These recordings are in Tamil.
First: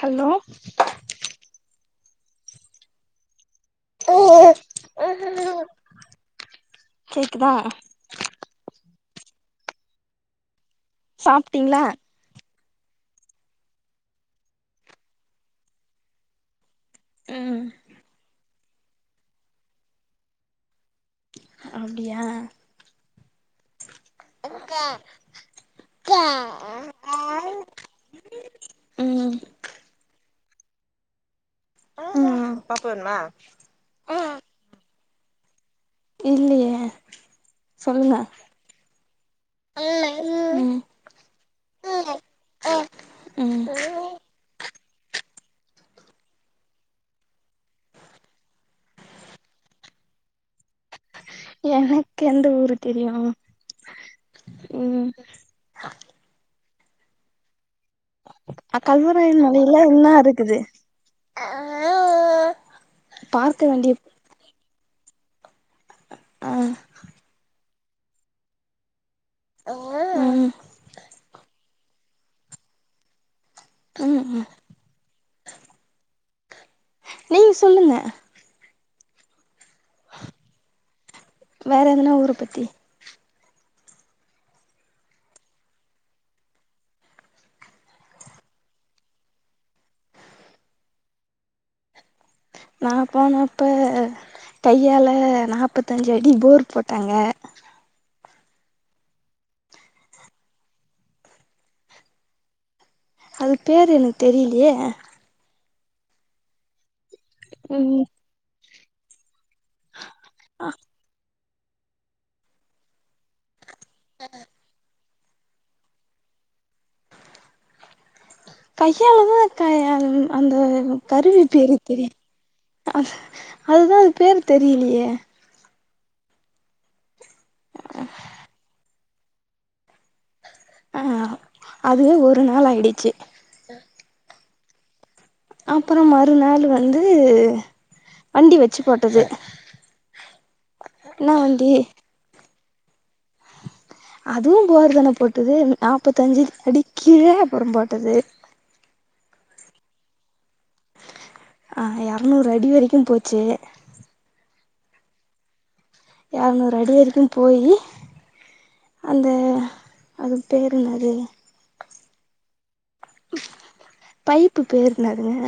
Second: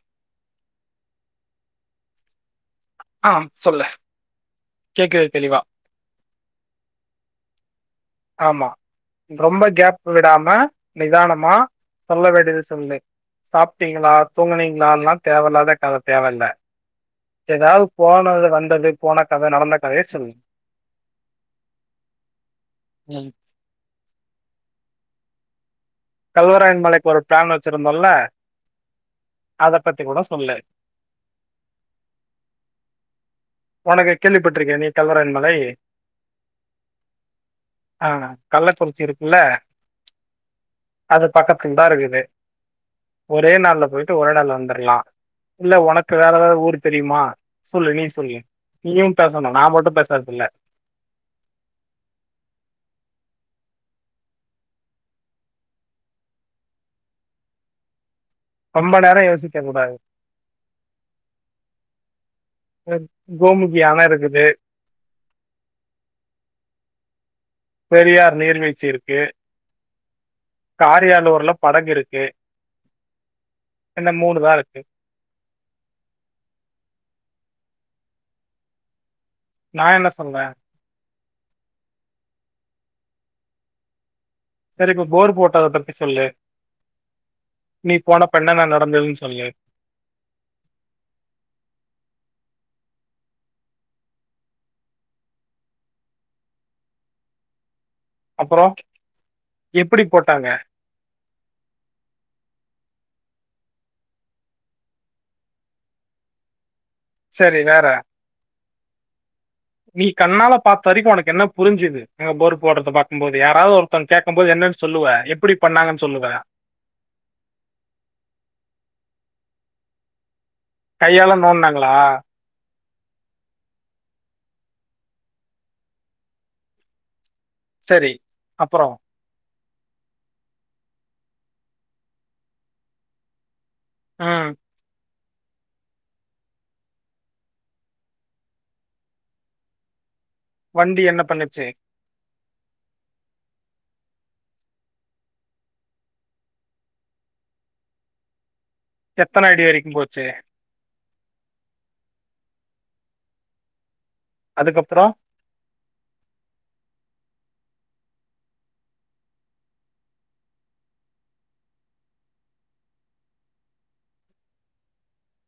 ஹலோ ஆம் சொல்லு கேக்குது தெளிவா கேக்குதா ஆமா ரொம்ப கேப் விடாம நிதானமா சாப்ட்டீங்களா சொல்ல வேண்டிதுஸ் சொல்லு சாப்டீங்களா தூங்கனீங்களான்லா தேவல்லாத கத தேவல்ல ம் ஏதாவது போனுது வந் து அப்டியே போன கத நடந்த கதைய சொல்லு அப்டியா ம் அக்கா கல்வராயன் மலைக்கு போற பிளான் வெச்சுருந்தோல்ல ம் அத பத்தி கூட சொல்லு ம் ஒனக்கு கேள்ளிபட்டுருக்க நீ கல்வராயன் மலை இல்லையே ஆ சொல்லுங்க கள்ளக்குறிச்சி இருக்குல்ல ம் அது பக்கத்துல்தா இருக்குது ஒரே ம் நாள்ல போயிட்டு ஒரே நாள்ள வந்துர்லா இல்ல உனக்கு வேற ஏதாவது ஊரு தெரியுமா சொல்லு நீ சொல்லு நீயும் பேசணு நா மட்டு பேசறது இல்ல எனக்கு எந்த ஊரு தெரியு ம் ரொம்ப நேரம் கல்வராய் யோசிக்க மலையில கூடாது என்ன இருக்குது [inaudible] பார்க்க கோமுகி வேண்டிய அண இருக்குது ஆ பெரியார் நீர்வீழ்ச்சி இருக்கு ம் காரியாலூர்ல படகு இருக்கு இந்த ம் ம் மூணுதா இருக்கு நீங்க சொல்லுங்க நான் என்ன சொல்றேன் வேற எதுனா ஊர பத்தி செரி இப்ப போர் போட்டத பத்தி சொல்லு நீ போன அப்ப என்னென்ன நடந்ததுன் சொல்லு நா போன அப்ப கையால நாற்பத்தஞ்சு அடி போர் போட்டாங்க அப்பறோ எப்டி போட்டாங்க அது பேரு எனக்கு தெரியிலியே செரி வேற ம் நீ கண்ணால பாத்த வரைக்கு உனக்கு என்னப் புருஞ்சுது அ போர் போடுறதா பாக்கும்போது யாராவது ஒரு த்தங் கேக்கம் போது என்னன் சொல்லுவ எப்டி பண்ணாங்கன் சொல்லுவ கையாலதா கையால் அந்த கையால கருவி பேரு நோண்டாங்களா தெரியா து அதுதா அது பேரு தெரியிலியே செரி அப்பறோ ஆ அதுவே ஒரு நாள் ஆயிடுச்சு அ அப்பறோ மறுநாள்ளு வந்து வண்டி வெச்சு போட்டது வண்டி என்ன பண்ணுச்சு அதுவும் போர் தான போட்டுது நாப்பத்தஞ்சு அடி கீழ அப்பறம் போட்டது எத்தன அடி வரைக்கும் போச்சு ஆ எரநூறு அடி வரைக்கும் போச்சு அதுக்கப்பறோ எரநூறு அடி வரைக்கும் போயி அந்த அது பேரு என்னது பைப்பு பேரு என்னதுங்க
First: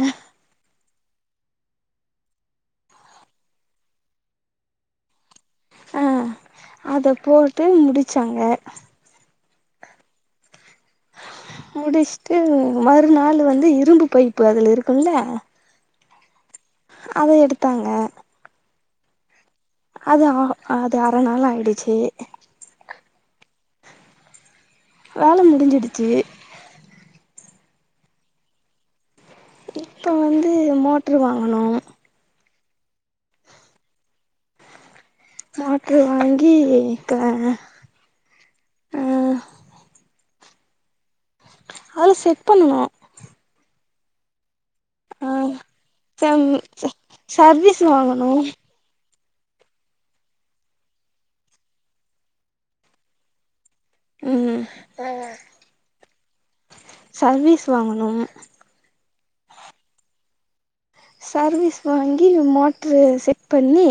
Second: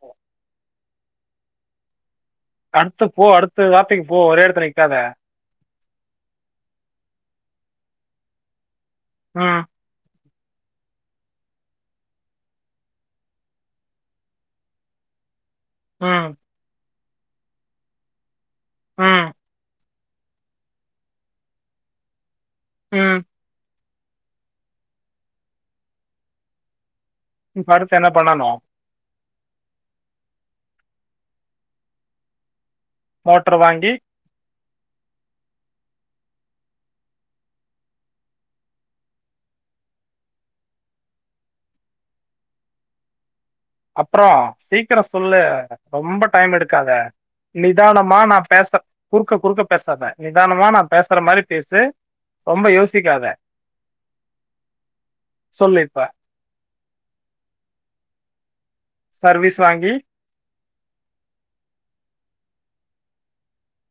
அடுத்து போ அடுத்து வாத்தைக்கு போ ஒரே எடத்துல நிக்காத அ அத போட்டு முடிச்சாங்க ம் முடிச்சுட்டு மறுநாள் வந்து இரும்பு பைப்பு அதுல இருக்கும்ல ஆம் அத எடுத்தாங்க ம், அது ஆ அது அர நாள் ஆயிடுச்சு ம் வேல முடிஞ்சிடுச்சு எடுத்து என்ன பண்ணனு இப்ப வந்து மோட்டரு வாங்கனு மோட்டரு வாங்கி மோட்டரு வாங்கிட்ட ஆ அத செட் பண்ணனு அப்புறோ சீக்கிரோ சொல்லு ஆ ரொம்ப சம் டைம் எடுக்காத சர்வீஸ் நிதானமா வாங்கனு நா பேசற் குறுக்க குறுக்க பேசாத நிதானமா நா பேசுற மாரி பேசு ரொம்ப யோசிக்காத ம் சொல்லு இப்ப. சர்வீஸ் வாங்கணு சர்வீஸ் வாங்கி சர்வீஸ் வாங்கி மோட்ரு செட் பண்ணி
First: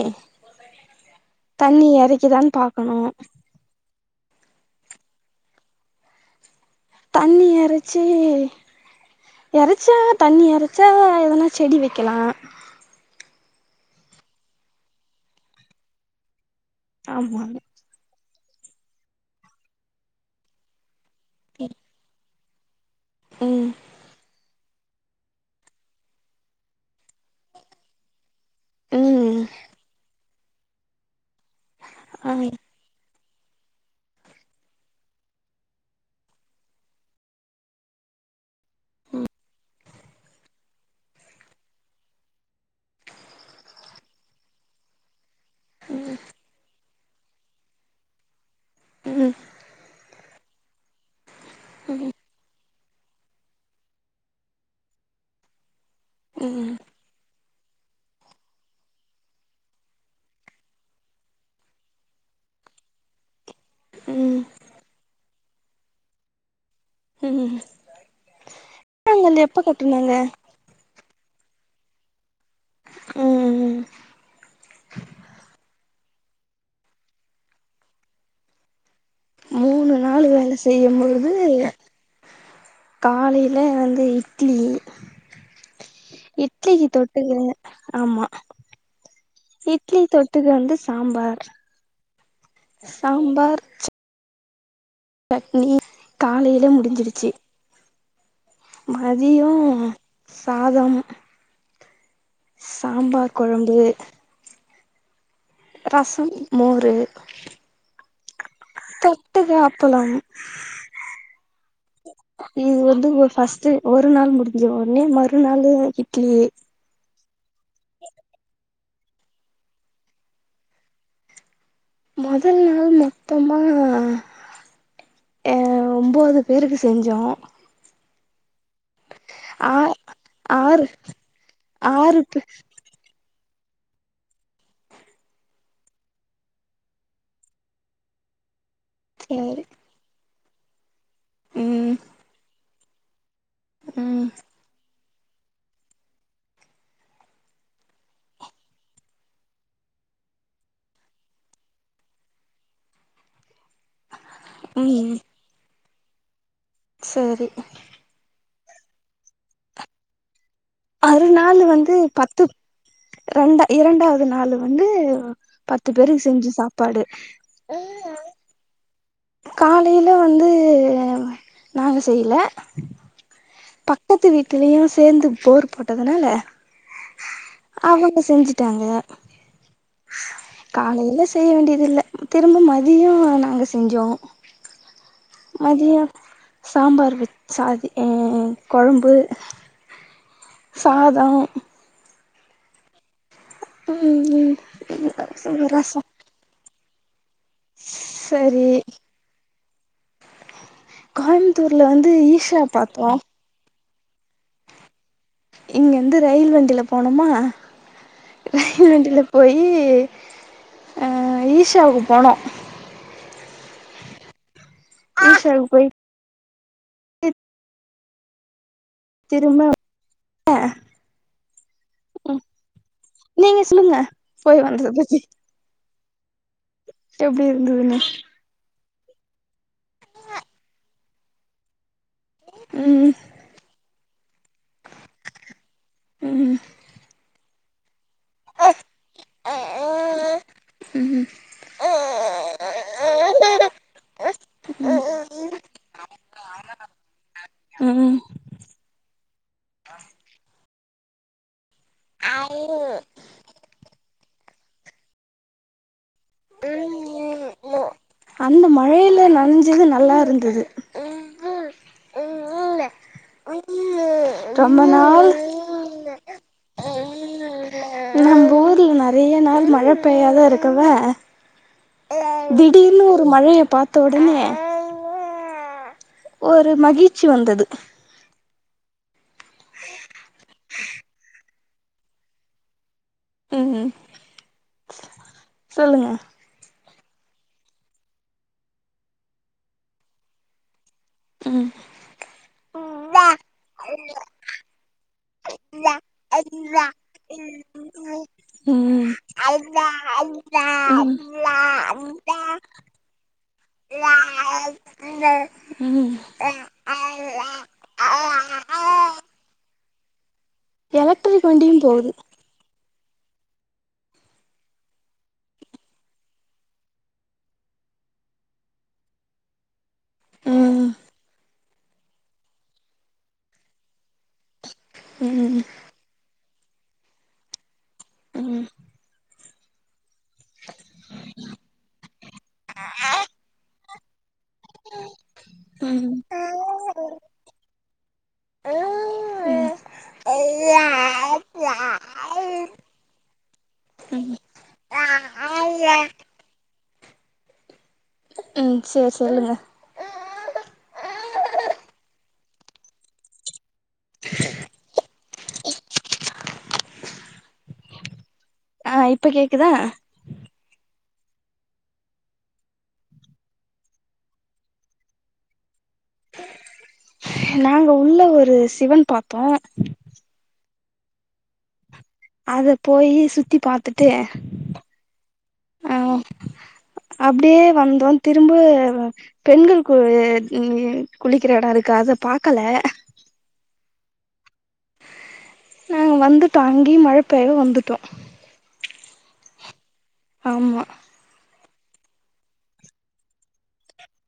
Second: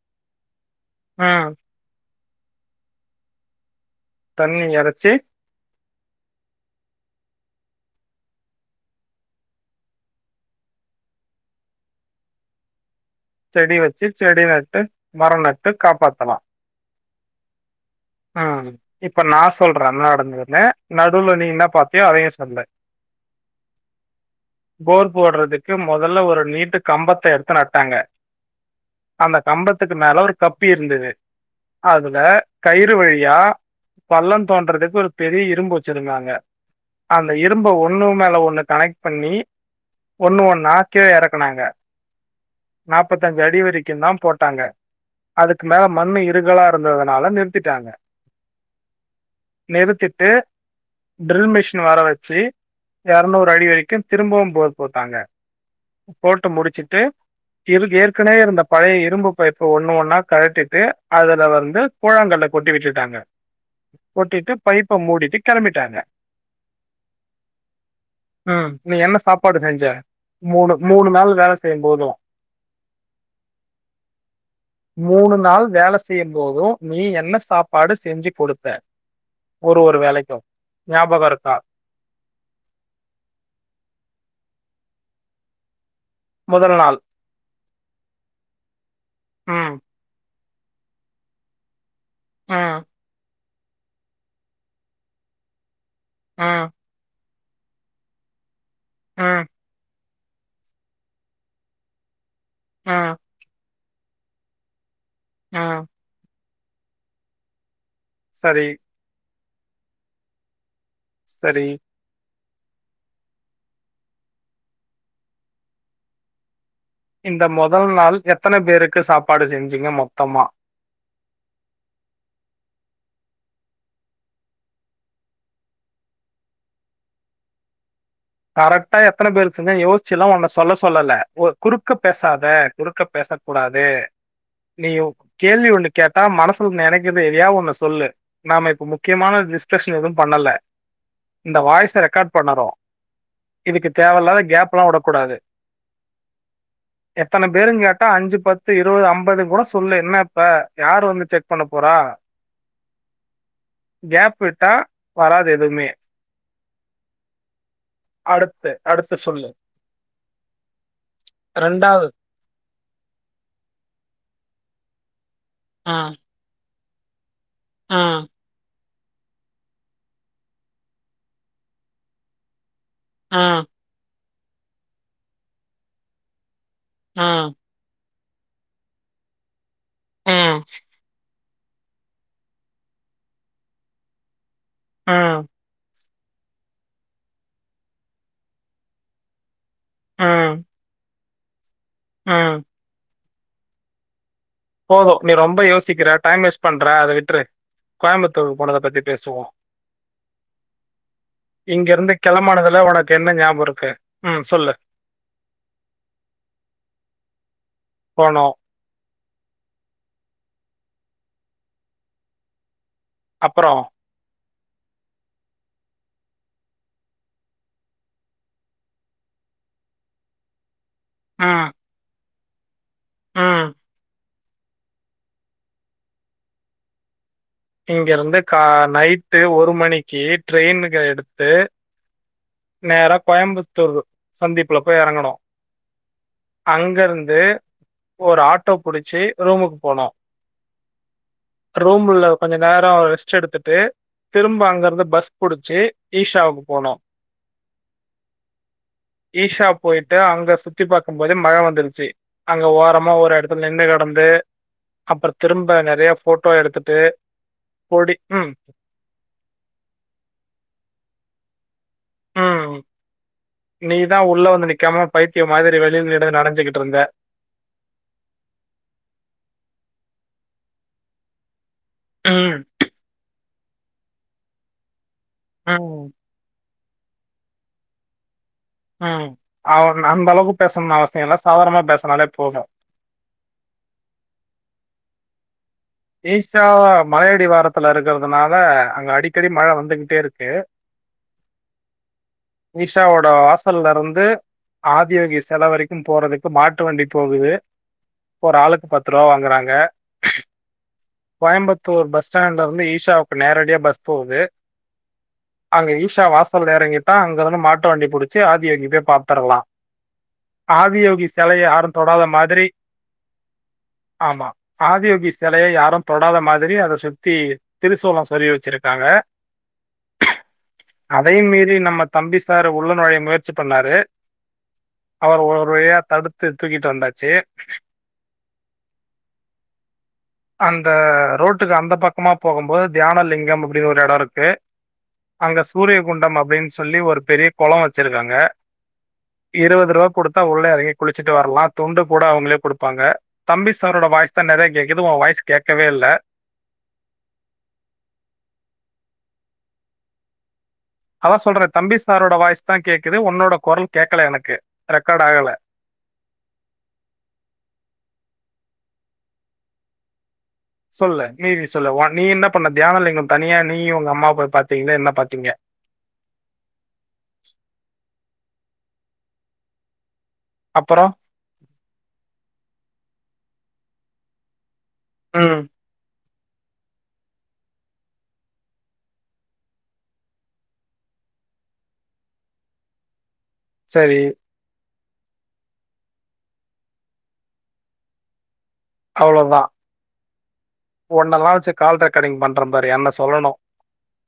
ம். தண்ணி எரக் கிதாம் பாக்கணு தண்ணி எரச்சு தண்ணி எரச்சு எரச்சா தண்ணி எரச்சா எத்தனா செடி வெக்கலா செடி வெச்சு செடி நட்டு மரோ நட்டு காப்பாத்தலா ஆமா ம் இப்ப நா சொல்ற என்ன நடக்க போகுதுன்னு நடுவுல நீ என்ன பாத்தியோ அதயேஸ் சொல்ல ம் போர் போடுறதுக்கு மொதல்ல ஒரு நீட்டு கம்பத்த எடுத்து நட்டாங்க அந்த ம் கம்பத்துக்கு மேல ஒரு கப்பி இருந்தது அதுல ஆ ம் கயிறு வழி யா பள்ளந் தோன்றதுக்கு ஒரு பெரிய இரும்பு வெச்சுருந்தாங்க அந்த இரும்ப ஒண்ணு மேல ஒண்ணு கனெக்ட் பண்ணி ஒண்ணு ஒண்ணு கீழ எறக்குனாங்க நாப்பத்தஞ்சு அடி வரைக்குந்தா போட்டாங்க அதுக்கு மேல மண்ணு இருக்கலா ந்ததுனால நிறுத்திட்டாங்க ம் நிறுத்திட்டு ட்ரில் மிஷின வர வெச்சு எரநூறு அடி வரைக்கு திரும்பவும் போர் போட்டாங்க போட்டு முடுச்சிட்டு இரு ஏற்கனவே இருந்த பழைய இரும்பு பைப்பு ஒண்ணு ஒன்னா கழட்டிட்டு அதுல வந்து கூழாங்கல்ல கொட்டி விட்டுட்டாங்க ம் கொட்டிட்டு பைப்ப மூடிட்டு கெளம்பிட்டாங்க ம் ம் நீ என்ன நாங்கள் சாப்பாடு எப்ப செஞ்ச கட்டுனாங்க மூணு மூணு நாள் வேல செய்யும் போது ம் மூணு நாள் வேலஸ் செய்யும் போது நீ என்ன சாப்பாடு செஞ்சு குடுத்த மூணு நாள் வேல செய்யும் ஞாபகம் பொழுது இருக்கா காலையில வந்து இட் இட்லி முதல் இட்லிக்கு நாள் தொட்டுக்க ஆமா ம் இட்லி தொட் தொட்டுக்க வந்து சாம்பார் ம் சாம்பார் சட்னி காலையில ம் முடிஞ்சிருச்சு ம் மதியோ சாதம் ம் சாம்பார் கொழம்பு ம் மோறு சரி தொட்டுக்க அப்பளம் சரி இது வந்து ஒர் ஃபஸ்ட்டு ஒரு நாள் முடுஞ்சுது ஒன்னே மறுநாளு இட்லி இந்த மொதல் நாள் எத்தன பேருக்கு சாப்பாடு செஞ்சீங்க மொத்தமா மொதல் நாள் மொத்தமா அ ஒன்போது பேருக்கு செஞ்சோ கரெக்டா எத்தன பேருக்கு செஞ்ச ஆ யோசிச்சு எல்லா ஒன்ன சொல்ல ஆறு சொல்லல ஒ குறுக்க ஆறு பே பேசாத குறுக்க பேச கூடாது நீயு கேள்வி ஒண்ணு கேட்டா மனசுல நெனைக்குது எதியா ஒன்னு சொல்லு நாம இப் இப்ப முக்கியமான சரி டிஸ்கஷன் எதும் பண்ணல இந்த ம் வாய்ஸ ரெக்கார்ட் பண்ணறோ இதுக்கு ம் தேவல்லாத கேப் எல்லா உடக் கூடாது எத்தன பேருங் கேட்டா அஞ்சு பத்து இருவது ஐம்பது கூட சொல்லு என்ன இப்ப யாரு வந்து செக் பண்ண போறா கேப் விட்டா வராது எதுமே சேரி அடுத்து அடுத்து சொல்லு அறுநாளு வந்து பத்து ரெண்ட இரண்டாவது நாளு வந்து பத்து பேருக்கு செஞ்சு சாப் பாடு ஆ காலையில வந்து நாங்க செய்ல ம், பக்கத்து வீட் டுலியு சேந்து போர் போட்டதுனால ஆம் அவங்க செஞ்சுட்டாங்க ம், காலையிலஸ் செய்ய வேண்டிதில்ல திரும்ப மதியோ நாங்க செஞ்சோ ம், அது எப் சாம்பார் வெச்சாதி அ கொழம்பு சாதோ ஆ ம்ம்ம் போது நீ ரொம்ப யோசிக்கிற டைம் வேஸ்ட் பண்ற அத விட் ற்று கோயம்புத்தூர் சரி போனத பத்தி பேசுவோ கோயம்புத்தூர்ல இங்க வந்து இருந்து ஈஷா கெளம்பானதுல பாத்தோ உனக்கு என்ன ஞாபோ இருக்கு ம் சொல்லு இங்கேந்து ரயில் வண்டில போனம்மா போனோம். ரயில் வண்டில போயி ம் ஈஷாவுக்கு போனோம் அப்புறம் ஈஷாக்கு போய் திரும்ப [unintelligible] ஆ ம் நீங்க சொல்லுங்க போய் வந்தது பத்தி எப்டி இருந்ததுன்னு [unintelligible] அந்த கார் நைட்டு ஒரு மணிக்கு ட்ரெயினக்க எடுத்து நேர ம் கோயம்புத்தூர் சந்திப்புல போய் எறங்கனு ம் அங்க இருந்து ஒரு ஆட்டோ புடிச்சு ரூமுக்கு போனோம் ரூம்ல நேர ரெஸ்ட் எடுத்துட்டு திரும்ப அங்க இருந்து பஸ் புடிச்சு ஈஷாவுக்கு போனோம் ம் ம் ஈஷா போயிட்டு அங்க சுத்தி பாத் போதே மழ வந்துருக் ச்சு அங்க ஓரமா ஒரு எடத்துல நின்னு வந்து அப்றம் திரும்ப நறைய போட்டோ எடுத்துட்டு பொடி ம். அந்த மழையல நன்ஞ்சது நல்லா இருந்தது ம் நீ தா உள்ள வந்து ரொம்ப நிக்காம நாள் பைத்திய மாதிரி வெளியல நிட நனஞ் கிட்டு இருந்த நம்ப ஊர்ல நறைய நாள் மழ பெய்யாத இருக்கவே ம், திடீர்னு ஒரு மழை எப் பாத்தவுடனே ம் ஒரு மகிழ்ச்சி வந்தது ம் அவ ந அந்த அளவுக்கு பேசனுன் அவசிய இல்ல சாதாரணமா பேசனாலே போதும் ம் ம் சொல்லுங்க ஈஷா அப் மலயடிவாரத்துல இருக்கறதுனால அங்க அடிக்கடி மழ வந்துகிட்டே இருக்கு ம் ஈஷா வோட வாசல்லருந்து ஆதியோகி செ ஒரு உ ஆளுக்கு ரூ. வாங்குறாங்க. கோயம்புத்தூர் பஸ் ஸ்டாண்ட்லருந்து ஈஷாவுக்கு நேரடியா பஸ் போகுது அங்க ம் ஈஷா வாசல்ல எறங்கிட்டா அங்க இருந்து மாட்டு வண்டி புடிச்சு ஆதியோகிய போய் பாத்துரலா ஆதியோகி எலக்ட்ரிக் சிலைய வண்டியும் யாரு போகுது தொடாத மாதிரி ஆமா ஆதியோகி செ செலய யாரு தொடாத மாதிரி அத சுத்தி திருசூளோ சோருவி வச்சிருக்காங்க ம் அதையு மீறி நம்ம தம்பி சார் உள்ள நொழய முயற்சி பண்ணாரு அவர் ஒரு ம் வலியா தடுத் த்து தூக்கிட்டு வந்தாச்சு உ அந்த ரோட்டுக்கு அந்த பக்கமா போகும்போது தியானலிங்கம் அப்டின்னு ஒரு டடோருக்கு கு அங்க ம் சூரியகுண்டம் அப்டின்னு சொல்லி ஒரு பெரிய கொளொ வச்சிருக்காங்க ம் இருவதுருவா குடுத்தா உள்ள எறங்கி குளிச்சுட்டு வரலா துண்டு கூட அவங்களே குடுப்பாங்க தம்பி சாரோட வாஸ் தா நிறைய கேக் எதுவு உ வாய்ஸ் கேக்கவே இல்ல உ செரி சொல்லுங்க தா கேக்குது உன்னோட கொரல் கேக்கல எனக்கு ரெக்கார்ட் டாகல ஆ இப்ப கேக்குதா சொல்ல நீ வி சொல்ல நீ என்ன பண்ண தியானம்லிங்கம் தனியா நீயு ஒங்க அம்மாவு போய் பாத்தீங்களே என்ன பாத்தீங்க நாங்க உள்ள ஒரு சிவன் பாத்தோ அப்பொறொ அத போயி சுத்தி பாத்துட்டு உ ஆ அப்டியே வந்தோ திரும்ப பெண்கள் கு அ குளிக்கிற எடொ இருக்கு அத பாக்கல சரி உ வந்துட்டோ அங்கயு மழ பெய்யவு வந்துட்டோ அவ்ளோதா ஆமா ஒண்ணல்லா வச்சிட்டு கால் ரெக்காடிங் பண்ற பாரு என்ன சொல்லணு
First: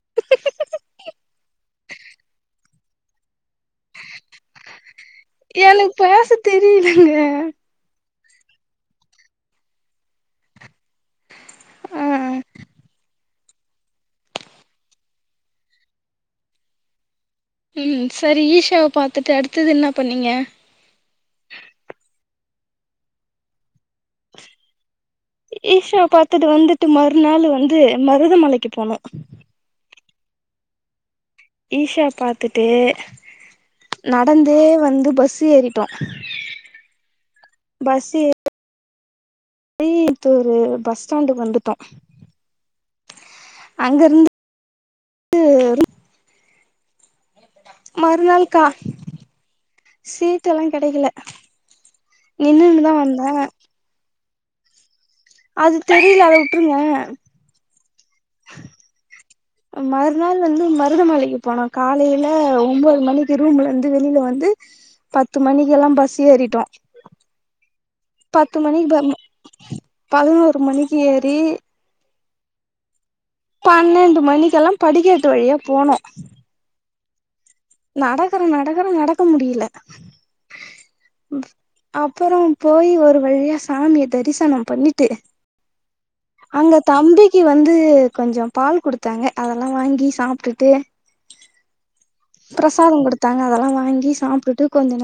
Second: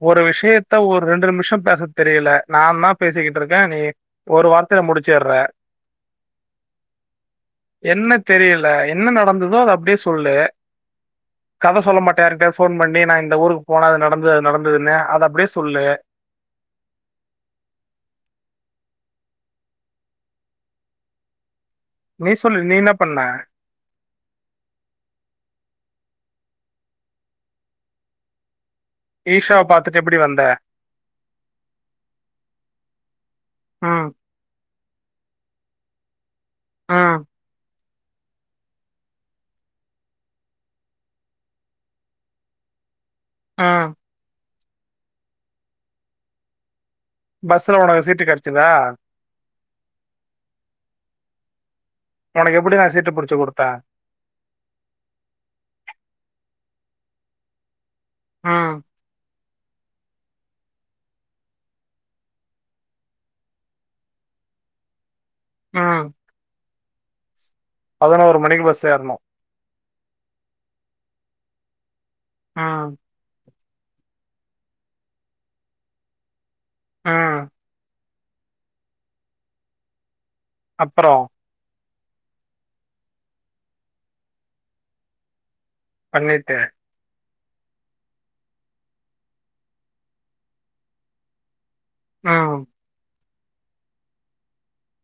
ஒரு விஷயத்த ஒரு ரெண்டு நிமிஷ பேச தெரியல நா தா பேசிக்கிட்டு இருக்கே நீ ஒரு வார்த்தைல முடிச் எனக் பேச தெரியலங்க என்ன தெரியல என்ன நடந்துதோ அது அப்டியே சொல்லு ஆ அந்த ஊருக்கு போனா அது நடந்தது அது நடந்ததுனு அத அப்டியே சொல்லு உ சரி ஈஷாவ பாத்துட்டு அடுத்தது என்ன பண்ணீங்க நீ சொல்லு நீ என்ன பண்ண ஈஷாவ பாத்தட்டு வந்துட்டு மறுநாள் வந்து மருதமலைக்கு போனோ ஈஷா பாத்துட் டு எப்பிடி வந்த? ஈஷா பாத்துட்டு ம். நடந்தே வந் து பஸ் ஏறிட்டோ. ம். ம். பஸ் ஏ [inaudible] றி கோயம்த்தூரு பஸ் ஸ்டாண்டுக்கு வந்துட்டோ ம். அங்க இருந்து [inaudible] பஸ்ல உனக்கு சீட்டு மறுநாள் கா கிடைச்சதா? சீட்டெல்லா கெடைக்கல. உனக்கு எப்பிடி நா நின்னுன்னுதா சீட்டு வந்தே புடிச்சு குடுத்தே அது தெரியல அத உட்ருங்க. ம் அ மறுநாள் வந்து மருதமலைக்கு போனோ காலைல ஒம்போது மணிக்கி ரூம்புல இருந்து வெளில வந்து பத்து மணிக்கெல்லா பஸ் ஏறிட்டோ. பதனோரு மணிக்கு பஸ் ஏறுனோ. பதனோரு மணிக்கி ஏறி ம் பன்னெண்டு மணிக்கெல்லாம் படிக்கட்டு வழியா போனோ. ம் நடக்கற நடக்கற நடக்க முடியல. அப்பறோ? அப்பறோ போயி ஒரு வழியா சாமிய தரிசனம் பண்ணிட்டு பண்ணிட்டு அங்க தம்பி க்கி வந்து கொஞ்சம் பால் குடுத்தாங்க அதெல்லா வாங்கி சாப்ட்டுட்டு ம் பிரசாதோ குடுத்தாங்க அதெல்லா வாங்கி சாப்ட்டுட்டு கொஞ்ச நே